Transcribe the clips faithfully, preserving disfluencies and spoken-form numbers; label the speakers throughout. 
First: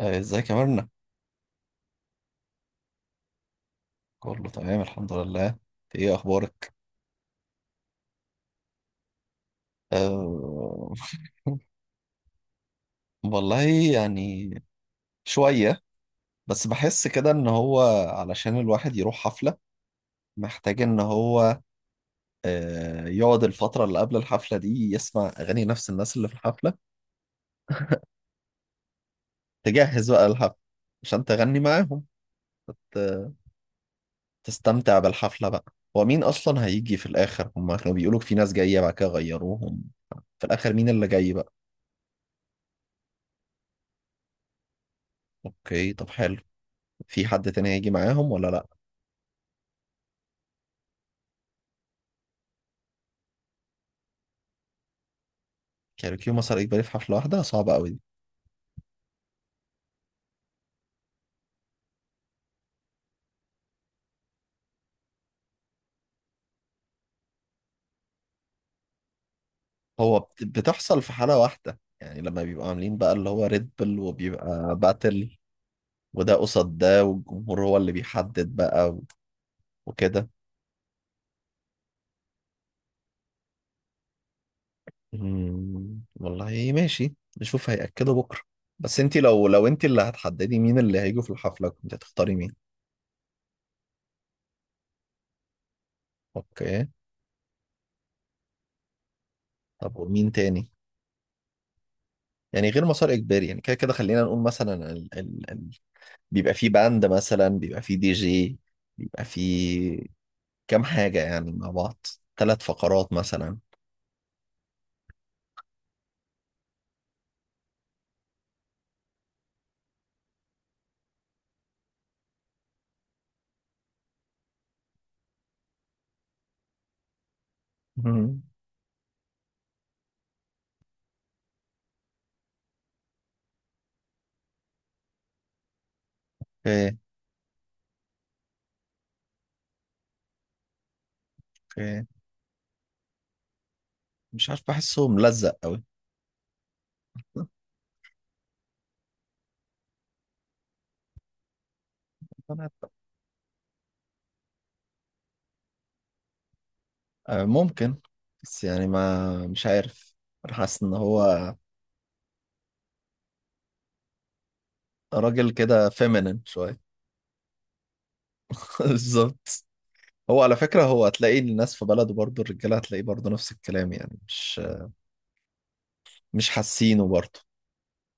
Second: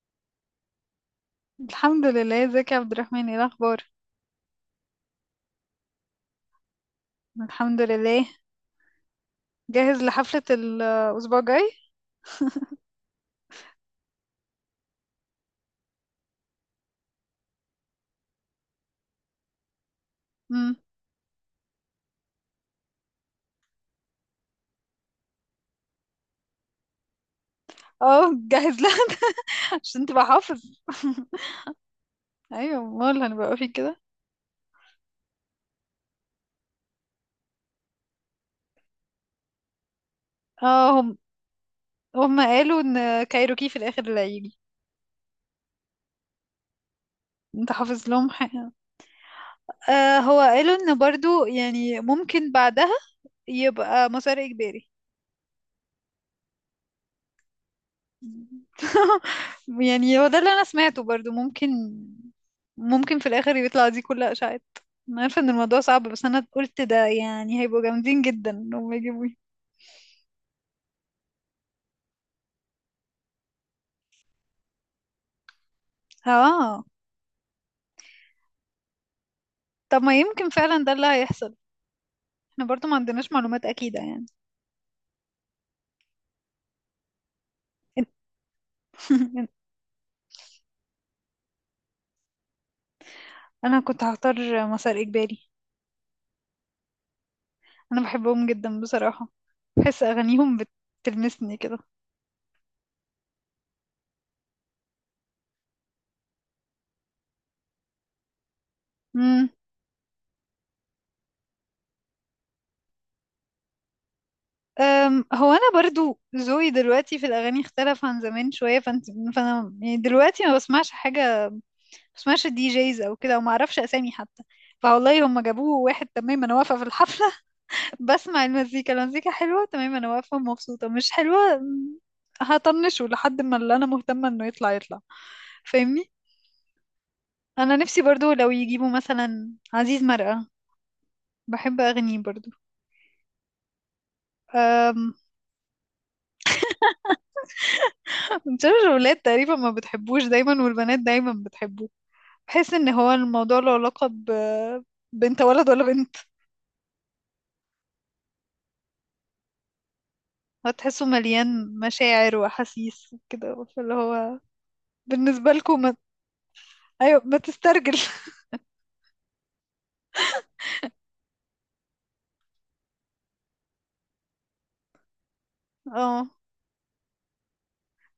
Speaker 1: آه، ازيك يا مرنة؟
Speaker 2: الحمد لله. ازيك يا عبد الرحمن؟ ايه الاخبار؟
Speaker 1: كله تمام، الحمد لله. انت ايه اخبارك؟
Speaker 2: الحمد لله. جاهز لحفلة
Speaker 1: أه...
Speaker 2: الاسبوع الجاي.
Speaker 1: والله، يعني شوية، بس بحس كده ان هو علشان الواحد يروح حفلة
Speaker 2: امم
Speaker 1: محتاج ان هو أه... يقعد الفترة اللي قبل الحفلة دي يسمع اغاني نفس الناس اللي في الحفلة.
Speaker 2: اه جاهز لها. عشان
Speaker 1: تجهز
Speaker 2: تبقى
Speaker 1: بقى الحفلة
Speaker 2: حافظ.
Speaker 1: عشان تغني معاهم،
Speaker 2: ايوه،
Speaker 1: ت...
Speaker 2: امال هنبقى في كده.
Speaker 1: تستمتع بالحفلة بقى. ومين اصلا هيجي في الاخر؟ هما كانوا بيقولوا في ناس جاية بعد كده غيروهم، في الاخر مين
Speaker 2: اه.
Speaker 1: اللي
Speaker 2: هم
Speaker 1: جاي بقى؟
Speaker 2: هم قالوا ان كايروكي في الاخر اللي هيجي.
Speaker 1: اوكي، طب حلو. في حد تاني
Speaker 2: انت
Speaker 1: هيجي
Speaker 2: حافظ لهم
Speaker 1: معاهم ولا لا؟
Speaker 2: حاجة؟ آه، هو قالوا ان برضو يعني ممكن بعدها يبقى مسار اجباري.
Speaker 1: كاريوكي ومسار اجباري في حفله واحده صعبه قوي دي.
Speaker 2: يعني هو ده اللي انا سمعته، برضو ممكن، ممكن في الاخر يطلع دي كل اشاعات. انا عارفه ان الموضوع صعب، بس انا قلت ده يعني هيبقوا جامدين جدا انهم يجيبوا.
Speaker 1: هو بت- بتحصل في حاله واحده، يعني لما بيبقوا عاملين بقى اللي هو ريد بل وبيبقى باتل، وده قصاد
Speaker 2: اه،
Speaker 1: ده، والجمهور هو اللي بيحدد بقى و-
Speaker 2: طب ما
Speaker 1: وكده.
Speaker 2: يمكن فعلا ده اللي هيحصل. احنا برضو ما عندناش معلومات اكيده يعني.
Speaker 1: مم، والله ماشي. نشوف هيأكدوا بكره. بس انت لو لو انت اللي هتحددي مين اللي هيجوا في الحفله كنت هتختاري مين؟
Speaker 2: انا كنت هختار مسار اجباري.
Speaker 1: اوكي،
Speaker 2: انا بحبهم جدا بصراحه.
Speaker 1: طب
Speaker 2: بحس
Speaker 1: ومين
Speaker 2: اغانيهم
Speaker 1: تاني؟
Speaker 2: بتلمسني
Speaker 1: يعني غير مسار اجباري، يعني كده كده خلينا نقول مثلا بيبقى فيه باند، مثلا بيبقى فيه دي جي، بيبقى
Speaker 2: كده.
Speaker 1: فيه كام حاجة يعني مع بعض، ثلاث فقرات مثلا.
Speaker 2: أم، هو انا برضو ذوقي دلوقتي في الاغاني اختلف عن زمان شويه، فانت فانا يعني دلوقتي ما بسمعش حاجه، ما بسمعش الدي جيز او كده، وما اعرفش اسامي حتى. فوالله هم جابوه واحد تمام، انا واقفه في الحفله
Speaker 1: مم.
Speaker 2: بسمع المزيكا، المزيكا حلوه تمام، انا واقفه مبسوطه. مش حلوه م، هطنشه لحد ما اللي انا مهتمه انه يطلع يطلع. فاهمني؟
Speaker 1: اوكي،
Speaker 2: انا نفسي برضو لو يجيبوا مثلا عزيز مرقه، بحب
Speaker 1: اوكي.
Speaker 2: اغنيه برضو.
Speaker 1: مش عارف، بحسه
Speaker 2: أم،
Speaker 1: ملزق قوي.
Speaker 2: مش عارفة، الولاد تقريبا ما بتحبوش دايما، والبنات دايما بتحبه.
Speaker 1: آه،
Speaker 2: بحس ان هو الموضوع له علاقة ب- بنت، ولد ولا بنت.
Speaker 1: ممكن، بس يعني ما مش عارف، انا حاسس ان
Speaker 2: هتحسه
Speaker 1: هو
Speaker 2: مليان مشاعر واحاسيس وكده، فاللي هو
Speaker 1: راجل
Speaker 2: بالنسبة لكم
Speaker 1: كده
Speaker 2: ما...
Speaker 1: فيمينين شوية.
Speaker 2: ايوه، ما تسترجل.
Speaker 1: بالظبط. هو على فكرة هو هتلاقي الناس في بلده برضه الرجالة هتلاقيه برضه نفس الكلام، يعني مش
Speaker 2: اه،
Speaker 1: مش حاسينه برضه.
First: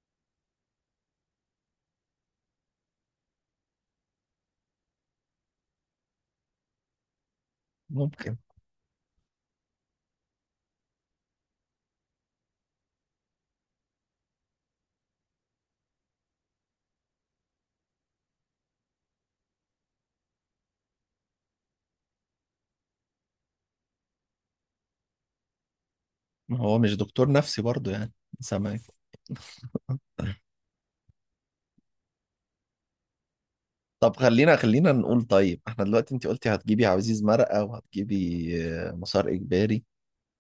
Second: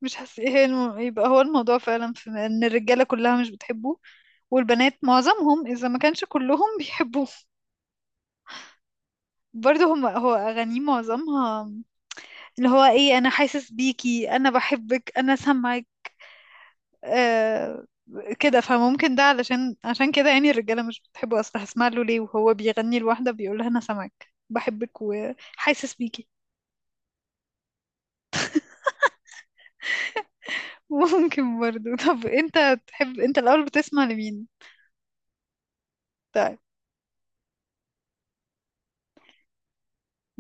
Speaker 2: مش حاسس ايه الم... يبقى هو الموضوع فعلا في ان الرجالة كلها مش بتحبه، والبنات معظمهم اذا ما كانش كلهم بيحبوه.
Speaker 1: ممكن.
Speaker 2: برضه هم هو اغانيه معظمها اللي هو ايه؟ انا حاسس بيكي، انا بحبك، انا سامعك. آه، كده فممكن ده علشان عشان كده يعني الرجالة مش بتحبه أصلا. هسمع له ليه وهو بيغني لواحدة بيقول لها أنا سامعك، بحبك، وحاسس بيكي.
Speaker 1: ما هو مش دكتور نفسي برضه يعني، سامع.
Speaker 2: ممكن برضو. طب أنت تحب، أنت الأول بتسمع
Speaker 1: طب
Speaker 2: لمين؟
Speaker 1: خلينا خلينا نقول، طيب احنا دلوقتي انت قلتي
Speaker 2: طيب.
Speaker 1: هتجيبي عزيز مرقة وهتجيبي آه، مسار اجباري.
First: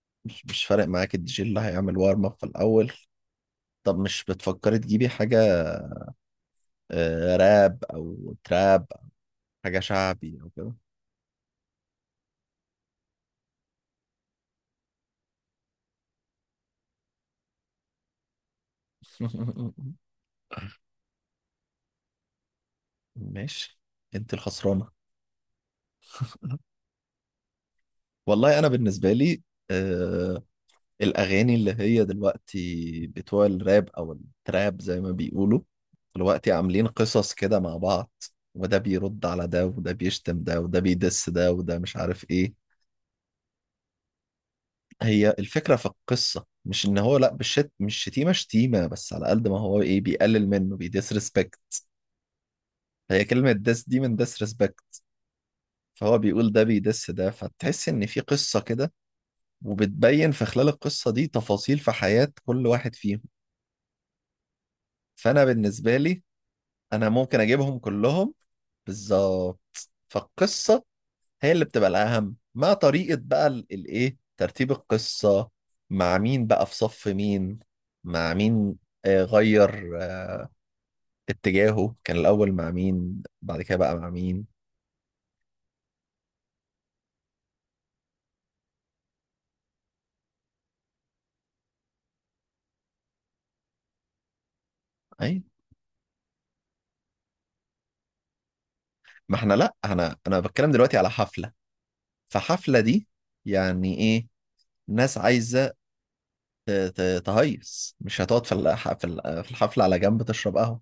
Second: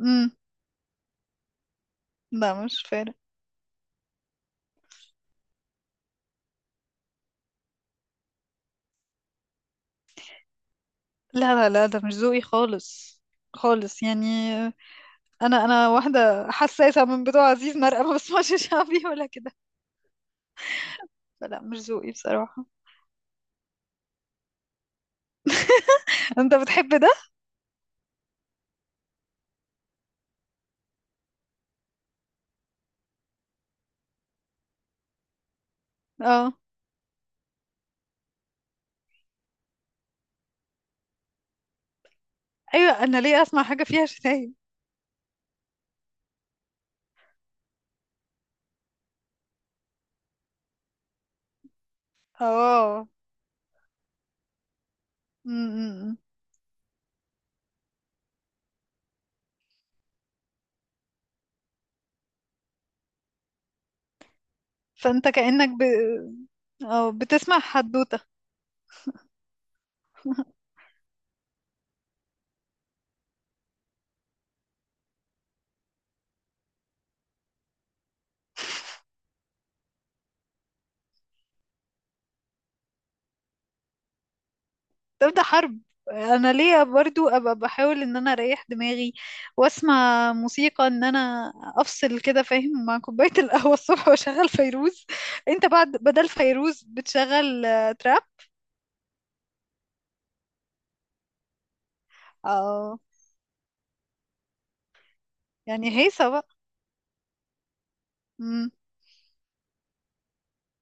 Speaker 2: امم
Speaker 1: مش مش فارق معاك الدي جي اللي هيعمل وارم اب في
Speaker 2: لا، مش
Speaker 1: الاول.
Speaker 2: فارق.
Speaker 1: طب مش بتفكري تجيبي حاجة آه، راب او تراب أو حاجة شعبي او كده؟
Speaker 2: لا لا لا، ده مش ذوقي خالص، خالص يعني. أنا أنا واحدة حساسة، من بتوع عزيز مرقة. ما بسمعش شعبي ولا كده. فلا، مش ذوقي بصراحة.
Speaker 1: ماشي. انت الخسرانة.
Speaker 2: أنت بتحب ده؟
Speaker 1: والله انا بالنسبة لي آه، الأغاني اللي هي دلوقتي بتوع الراب أو التراب زي ما بيقولوا دلوقتي
Speaker 2: اه.
Speaker 1: عاملين قصص كده مع بعض. وده بيرد على ده، وده بيشتم ده، وده بيدس ده، وده مش عارف إيه.
Speaker 2: أيوة، أنا ليه أسمع حاجة فيها شتايم؟
Speaker 1: هي الفكرة في القصة مش إن هو لأ، بالشت، مش شتيمة شتيمة، بس على قد ما هو إيه، بيقلل منه. ريسبكت،
Speaker 2: اه.
Speaker 1: هي كلمة دس دي من ريسبكت.
Speaker 2: امم
Speaker 1: فهو بيقول ده بيدس ده، فتحس إن في قصة كده، وبتبين في خلال القصة دي تفاصيل في حياة كل واحد فيهم.
Speaker 2: فانت
Speaker 1: فأنا
Speaker 2: كأنك ب...
Speaker 1: بالنسبة لي انا
Speaker 2: أو
Speaker 1: ممكن
Speaker 2: بتسمع
Speaker 1: اجيبهم
Speaker 2: حدوتة،
Speaker 1: كلهم. بالظبط. فالقصه هي اللي بتبقى الاهم، مع طريقه بقى ال- الايه ترتيب القصه، مع مين بقى في صف مين، مع مين، آه، غير آه، اتجاهه كان الاول مع مين بعد كده بقى مع مين.
Speaker 2: تبدأ حرب. انا ليه برضو ابقى بحاول ان انا اريح دماغي واسمع موسيقى، ان انا افصل كده فاهم، مع كوباية القهوة الصبح واشغل فيروز.
Speaker 1: اي.
Speaker 2: انت بعد بدل فيروز بتشغل آه، تراب.
Speaker 1: ما احنا لا، انا انا بتكلم دلوقتي على حفله، فحفله
Speaker 2: اه،
Speaker 1: دي يعني ايه، ناس عايزه
Speaker 2: يعني هيصة بقى.
Speaker 1: ت- ت- تهيص، مش هتقعد في
Speaker 2: امم
Speaker 1: الح- في ال- في الحفله على جنب تشرب قهوه.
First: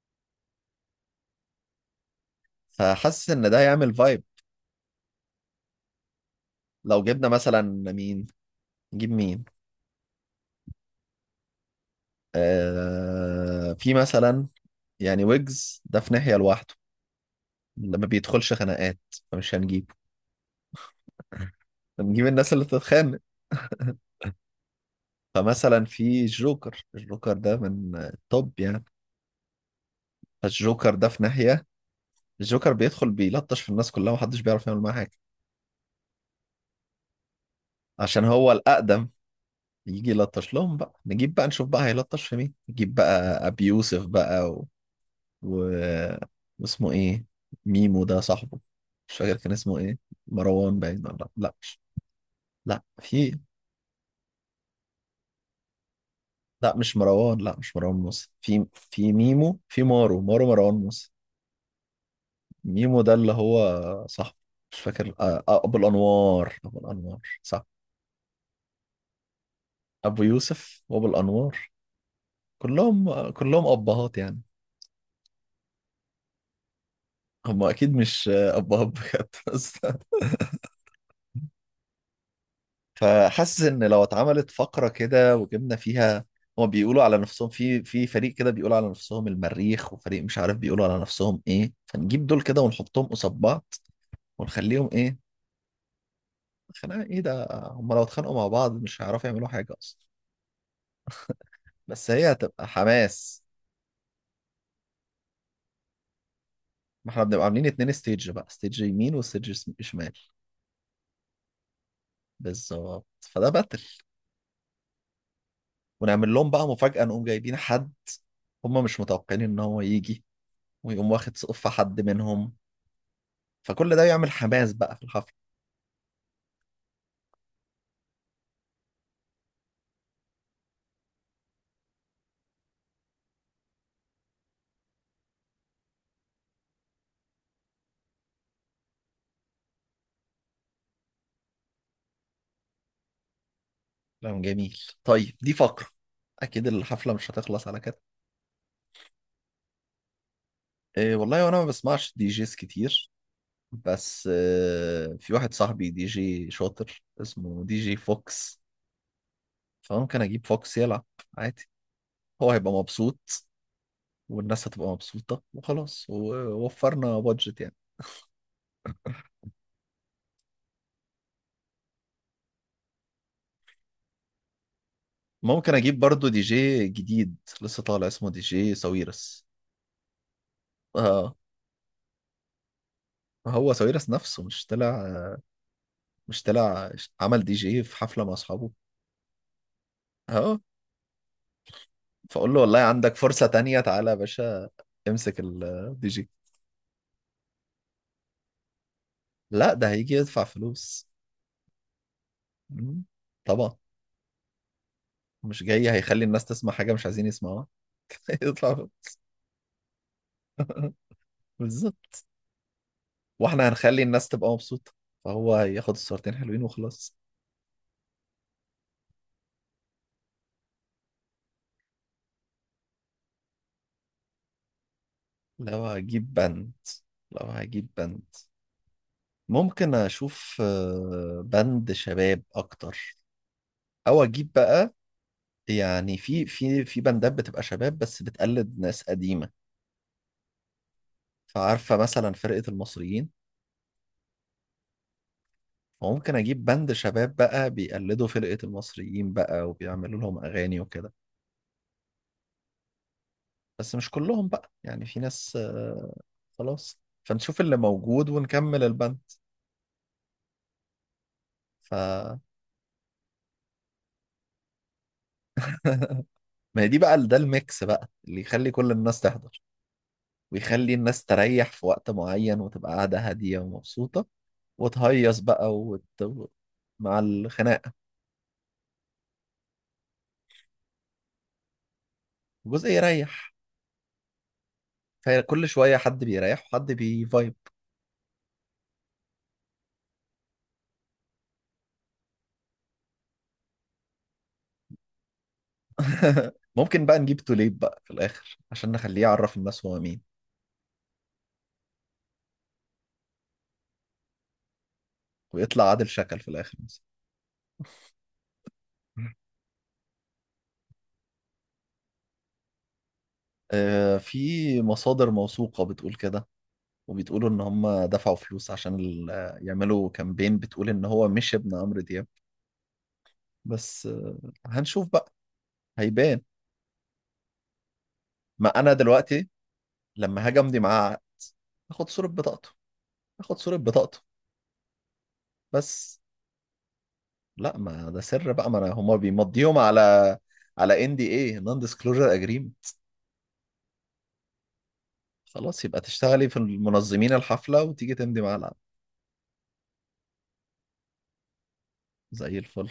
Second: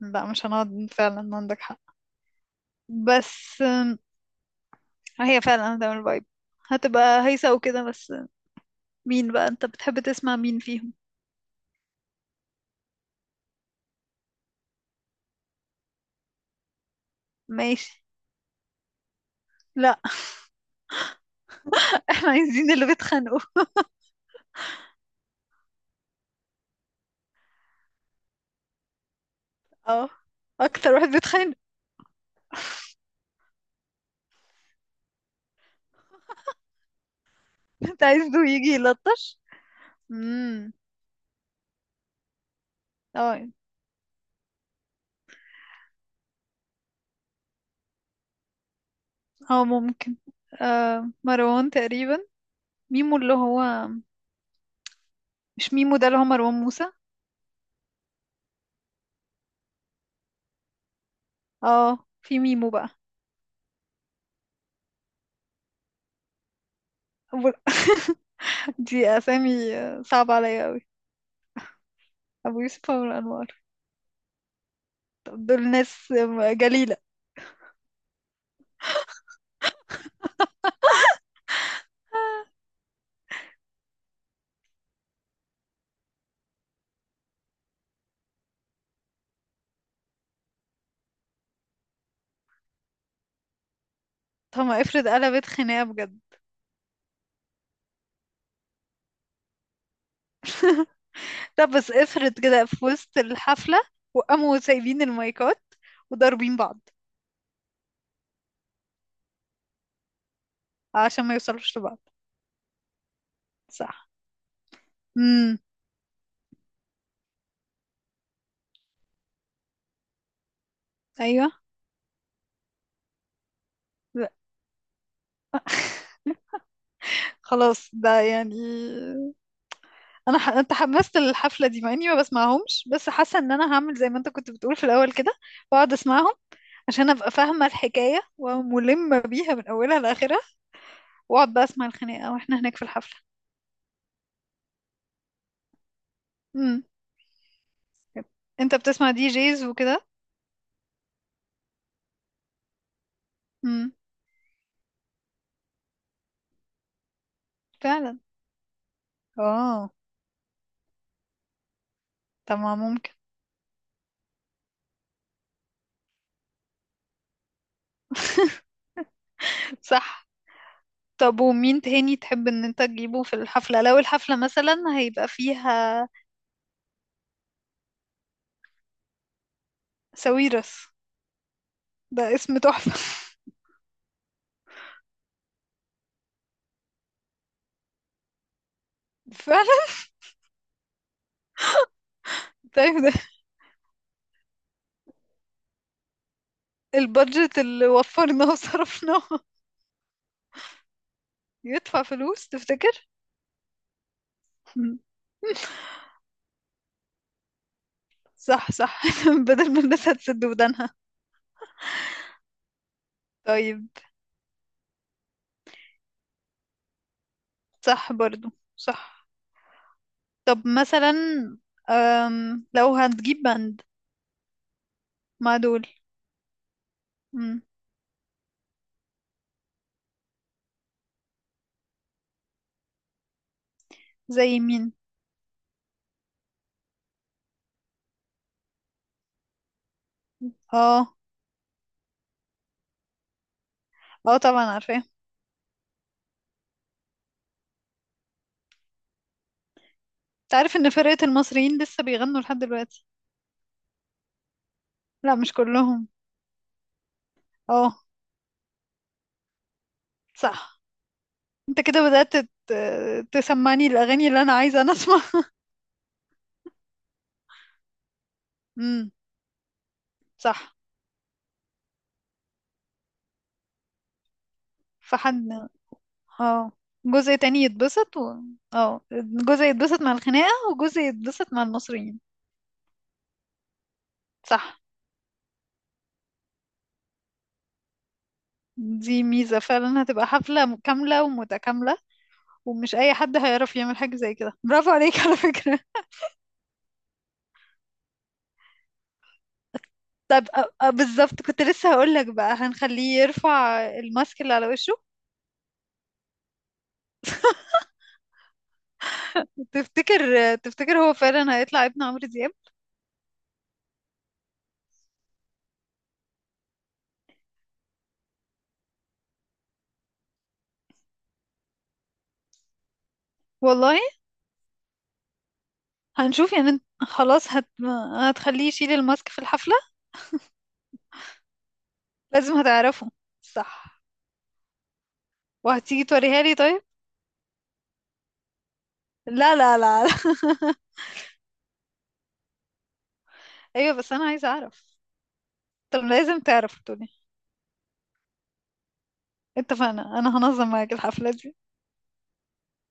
Speaker 2: لا، مش هنقعد فعلا، عندك حق.
Speaker 1: فحاسس
Speaker 2: بس
Speaker 1: ان ده
Speaker 2: آم،
Speaker 1: هيعمل فايب.
Speaker 2: هي فعلا هتعمل فايب،
Speaker 1: لو
Speaker 2: هتبقى
Speaker 1: جبنا
Speaker 2: هيصة
Speaker 1: مثلا
Speaker 2: وكده بس.
Speaker 1: مين، نجيب
Speaker 2: مين
Speaker 1: مين.
Speaker 2: بقى، انت بتحب تسمع مين فيهم؟
Speaker 1: آه، في مثلا يعني ويجز ده في ناحية لوحده،
Speaker 2: ماشي.
Speaker 1: لما بيدخلش خناقات، فمش هنجيبه.
Speaker 2: لا.
Speaker 1: هنجيب
Speaker 2: احنا
Speaker 1: الناس اللي
Speaker 2: عايزين اللي
Speaker 1: بتتخانق.
Speaker 2: بيتخانقوا.
Speaker 1: فمثلا في الجوكر، الجوكر ده من التوب يعني.
Speaker 2: اه،
Speaker 1: فالجوكر
Speaker 2: اكتر
Speaker 1: ده
Speaker 2: واحد
Speaker 1: في
Speaker 2: بيتخانق.
Speaker 1: ناحية. الجوكر بيدخل بيلطش في الناس كلها ومحدش بيعرف يعمل معاه حاجة،
Speaker 2: انت
Speaker 1: عشان
Speaker 2: عايزه
Speaker 1: هو
Speaker 2: يجي
Speaker 1: الأقدم.
Speaker 2: يلطش.
Speaker 1: يجي يلطش
Speaker 2: امم
Speaker 1: لهم بقى، نجيب بقى، نشوف بقى هيلطش في مين، نجيب بقى
Speaker 2: اه
Speaker 1: أبي يوسف بقى و... واسمه ايه، ميمو ده صاحبه، مش فاكر كان
Speaker 2: اه،
Speaker 1: اسمه ايه.
Speaker 2: ممكن.
Speaker 1: مروان باين
Speaker 2: آه،
Speaker 1: ولا لا،
Speaker 2: مروان
Speaker 1: مش
Speaker 2: تقريبا.
Speaker 1: لا،
Speaker 2: ميمو اللي
Speaker 1: في
Speaker 2: هو، مش ميمو ده اللي هو مروان
Speaker 1: لا،
Speaker 2: موسى.
Speaker 1: مش مروان، لا مش مروان موسى، في في ميمو، في مارو مارو مروان موسى.
Speaker 2: اه، في ميمو بقى.
Speaker 1: ميمو ده اللي هو صاحبه، مش فاكر آه، آه، ابو الانوار، ابو الانوار،
Speaker 2: أبو...
Speaker 1: صح.
Speaker 2: دي اسامي آه،
Speaker 1: ابو
Speaker 2: صعبة عليا قوي.
Speaker 1: يوسف وابو الانوار،
Speaker 2: ابو يوسف، عمرو
Speaker 1: كلهم
Speaker 2: انور.
Speaker 1: كلهم ابهات يعني.
Speaker 2: طب دول ناس آه، جليلة.
Speaker 1: هم اكيد مش آه، ابهات بجد بس. فحاسس ان لو اتعملت فقره كده وجبنا فيها، هما بيقولوا على نفسهم في في فريق كده، بيقولوا على نفسهم المريخ، وفريق مش عارف بيقولوا على نفسهم ايه، فنجيب دول كده ونحطهم قصاد بعض
Speaker 2: طب ما
Speaker 1: ونخليهم
Speaker 2: افرض
Speaker 1: ايه.
Speaker 2: قلبت خناقة بجد؟
Speaker 1: خناقه ايه؟ ده هما لو اتخانقوا مع بعض مش هيعرفوا يعملوا حاجه اصلا.
Speaker 2: طب بس
Speaker 1: بس هي
Speaker 2: افرض كده
Speaker 1: هتبقى
Speaker 2: في وسط
Speaker 1: حماس.
Speaker 2: الحفلة، وقاموا سايبين المايكات وضاربين بعض.
Speaker 1: ما احنا بنبقى عاملين اتنين ستيج بقى، ستيج يمين وستيج س- شمال.
Speaker 2: عشان ما يوصلوش لبعض.
Speaker 1: بالظبط، فده باتل.
Speaker 2: صح. امم
Speaker 1: ونعمل لهم بقى مفاجأة، نقوم جايبين حد هما مش متوقعين ان هو يجي، ويقوم واخد
Speaker 2: ايوه.
Speaker 1: سقف حد منهم. فكل ده يعمل
Speaker 2: لا،
Speaker 1: حماس بقى في الحفلة.
Speaker 2: خلاص، ده يعني انا ح... انت حمست الحفله دي، مع اني ما بسمعهمش، بس حاسه ان انا هعمل زي ما انت كنت بتقول في الاول كده. واقعد اسمعهم عشان ابقى فاهمه الحكايه وملمه بيها من اولها لاخرها، واقعد بقى اسمع الخناقه واحنا هناك في الحفله.
Speaker 1: كلام جميل، طيب، دي فقرة. أكيد
Speaker 2: امم
Speaker 1: الحفلة مش هتخلص على كده.
Speaker 2: انت بتسمع دي جيز وكده.
Speaker 1: إيه والله، وأنا ما بسمعش دي جيز كتير،
Speaker 2: امم
Speaker 1: بس آه، في واحد صاحبي دي جي شاطر اسمه دي جي
Speaker 2: فعلا.
Speaker 1: فوكس.
Speaker 2: اه.
Speaker 1: فممكن أجيب فوكس يلعب عادي، هو
Speaker 2: طب
Speaker 1: هيبقى
Speaker 2: ما ممكن.
Speaker 1: مبسوط، والناس هتبقى مبسوطة، وخلاص ووفرنا بادجت يعني.
Speaker 2: صح. طب ومين تاني تحب ان انت تجيبه في الحفله لو الحفله مثلا هيبقى
Speaker 1: ممكن أجيب
Speaker 2: فيها؟
Speaker 1: برضو دي جي جديد لسه طالع اسمه دي جي ساويرس.
Speaker 2: ساويرس،
Speaker 1: آه.
Speaker 2: ده اسم تحفه.
Speaker 1: هو ساويرس نفسه مش طلع مش طلع، عمل دي جي في حفلة مع أصحابه.
Speaker 2: فعلا.
Speaker 1: اهو، فاقول له والله
Speaker 2: طيب، ده
Speaker 1: عندك فرصة تانية، تعالى يا باشا، امسك الدي جي.
Speaker 2: البادجت اللي وفرناه وصرفناه.
Speaker 1: لا ده هيجي يدفع فلوس.
Speaker 2: يدفع فلوس؟
Speaker 1: مم.
Speaker 2: تفتكر؟
Speaker 1: طبعا، مش جاي هيخلي الناس تسمع حاجة مش عايزين يسمعوها.
Speaker 2: صح،
Speaker 1: يدفع فلوس.
Speaker 2: صح. بدل ما الناس هتسد ودانها.
Speaker 1: بالظبط. واحنا
Speaker 2: طيب.
Speaker 1: هنخلي الناس تبقى مبسوطة، فهو هياخد الصورتين حلوين وخلاص.
Speaker 2: صح برضو. صح. طب مثلا، أم، لو هتجيب باند مع
Speaker 1: لو
Speaker 2: دول.
Speaker 1: هجيب بند لو
Speaker 2: مم،
Speaker 1: هجيب بند ممكن اشوف آه، بند شباب اكتر، او اجيب
Speaker 2: زي مين؟
Speaker 1: بقى، يعني في في في بندات بتبقى شباب بس بتقلد ناس قديمة.
Speaker 2: اه.
Speaker 1: فعارفة مثلا فرقة المصريين،
Speaker 2: اه، طبعا عارفاه.
Speaker 1: وممكن أجيب بند شباب بقى بيقلدوا فرقة المصريين بقى وبيعملوا لهم
Speaker 2: تعرف
Speaker 1: أغاني
Speaker 2: ان
Speaker 1: وكده،
Speaker 2: فرقة المصريين لسه بيغنوا لحد دلوقتي؟
Speaker 1: بس مش كلهم بقى يعني، في
Speaker 2: لا مش
Speaker 1: ناس
Speaker 2: كلهم.
Speaker 1: آه، خلاص، فنشوف اللي
Speaker 2: اه.
Speaker 1: موجود ونكمل البند.
Speaker 2: صح. انت
Speaker 1: ف
Speaker 2: كده بدأت ت- تسمعني الاغاني اللي انا عايزة انا اسمعها.
Speaker 1: ما هي دي بقى، ده الميكس بقى اللي يخلي كل
Speaker 2: امم
Speaker 1: الناس تحضر،
Speaker 2: صح.
Speaker 1: ويخلي الناس تريح في وقت معين وتبقى قاعدة هادية ومبسوطة،
Speaker 2: فحد.
Speaker 1: وتهيص بقى وت...
Speaker 2: اه،
Speaker 1: مع
Speaker 2: جزء تاني
Speaker 1: الخناقة،
Speaker 2: يتبسط و... اه، جزء يتبسط مع الخناقة، وجزء يتبسط مع المصريين.
Speaker 1: جزء يريح.
Speaker 2: صح.
Speaker 1: فكل شوية حد بيريح وحد بيفايب.
Speaker 2: دي ميزة، فعلا هتبقى حفلة م- كاملة ومتكاملة. ومش أي حد هيعرف يعمل حاجة زي كده، برافو عليك على فكرة.
Speaker 1: ممكن بقى نجيب توليب بقى في الآخر عشان نخليه يعرف الناس هو مين،
Speaker 2: أ- أ- بالظبط، كنت لسه هقولك بقى هنخليه يرفع الماسك اللي على وشه.
Speaker 1: ويطلع عادل شكل في الآخر مثلا.
Speaker 2: تفتكر تفتكر هو فعلا هيطلع ابن عمرو دياب؟
Speaker 1: آه، في مصادر موثوقة بتقول كده، وبتقولوا إن هم دفعوا فلوس عشان ال- آه، يعملوا كامبين بتقول إن هو مش ابن عمرو دياب.
Speaker 2: والله.
Speaker 1: بس آه، هنشوف بقى، هيبان.
Speaker 2: هنشوف يعني. انت- خلاص هت...
Speaker 1: ما
Speaker 2: هتخليه يشيل
Speaker 1: أنا
Speaker 2: الماسك في
Speaker 1: دلوقتي
Speaker 2: الحفلة؟
Speaker 1: لما هاجي أمضي معاه عقد آخد صورة
Speaker 2: لازم
Speaker 1: بطاقته،
Speaker 2: هتعرفه.
Speaker 1: آخد صورة
Speaker 2: صح.
Speaker 1: بطاقته
Speaker 2: وهتيجي
Speaker 1: بس.
Speaker 2: توريها لي طيب؟
Speaker 1: لا ما ده سر بقى، ما أنا هم
Speaker 2: لا
Speaker 1: بيمضيهم
Speaker 2: لا لا لا،
Speaker 1: على على ان دي اي نون ديسكلوجر اجريمنت.
Speaker 2: ايوه، بس انا عايزه اعرف.
Speaker 1: خلاص يبقى
Speaker 2: طب لازم
Speaker 1: تشتغلي في
Speaker 2: تعرف تقولي،
Speaker 1: منظمين الحفلة وتيجي تمضي مع العقد.
Speaker 2: اتفقنا انا هنظم معاك الحفله دي.
Speaker 1: زي الفل.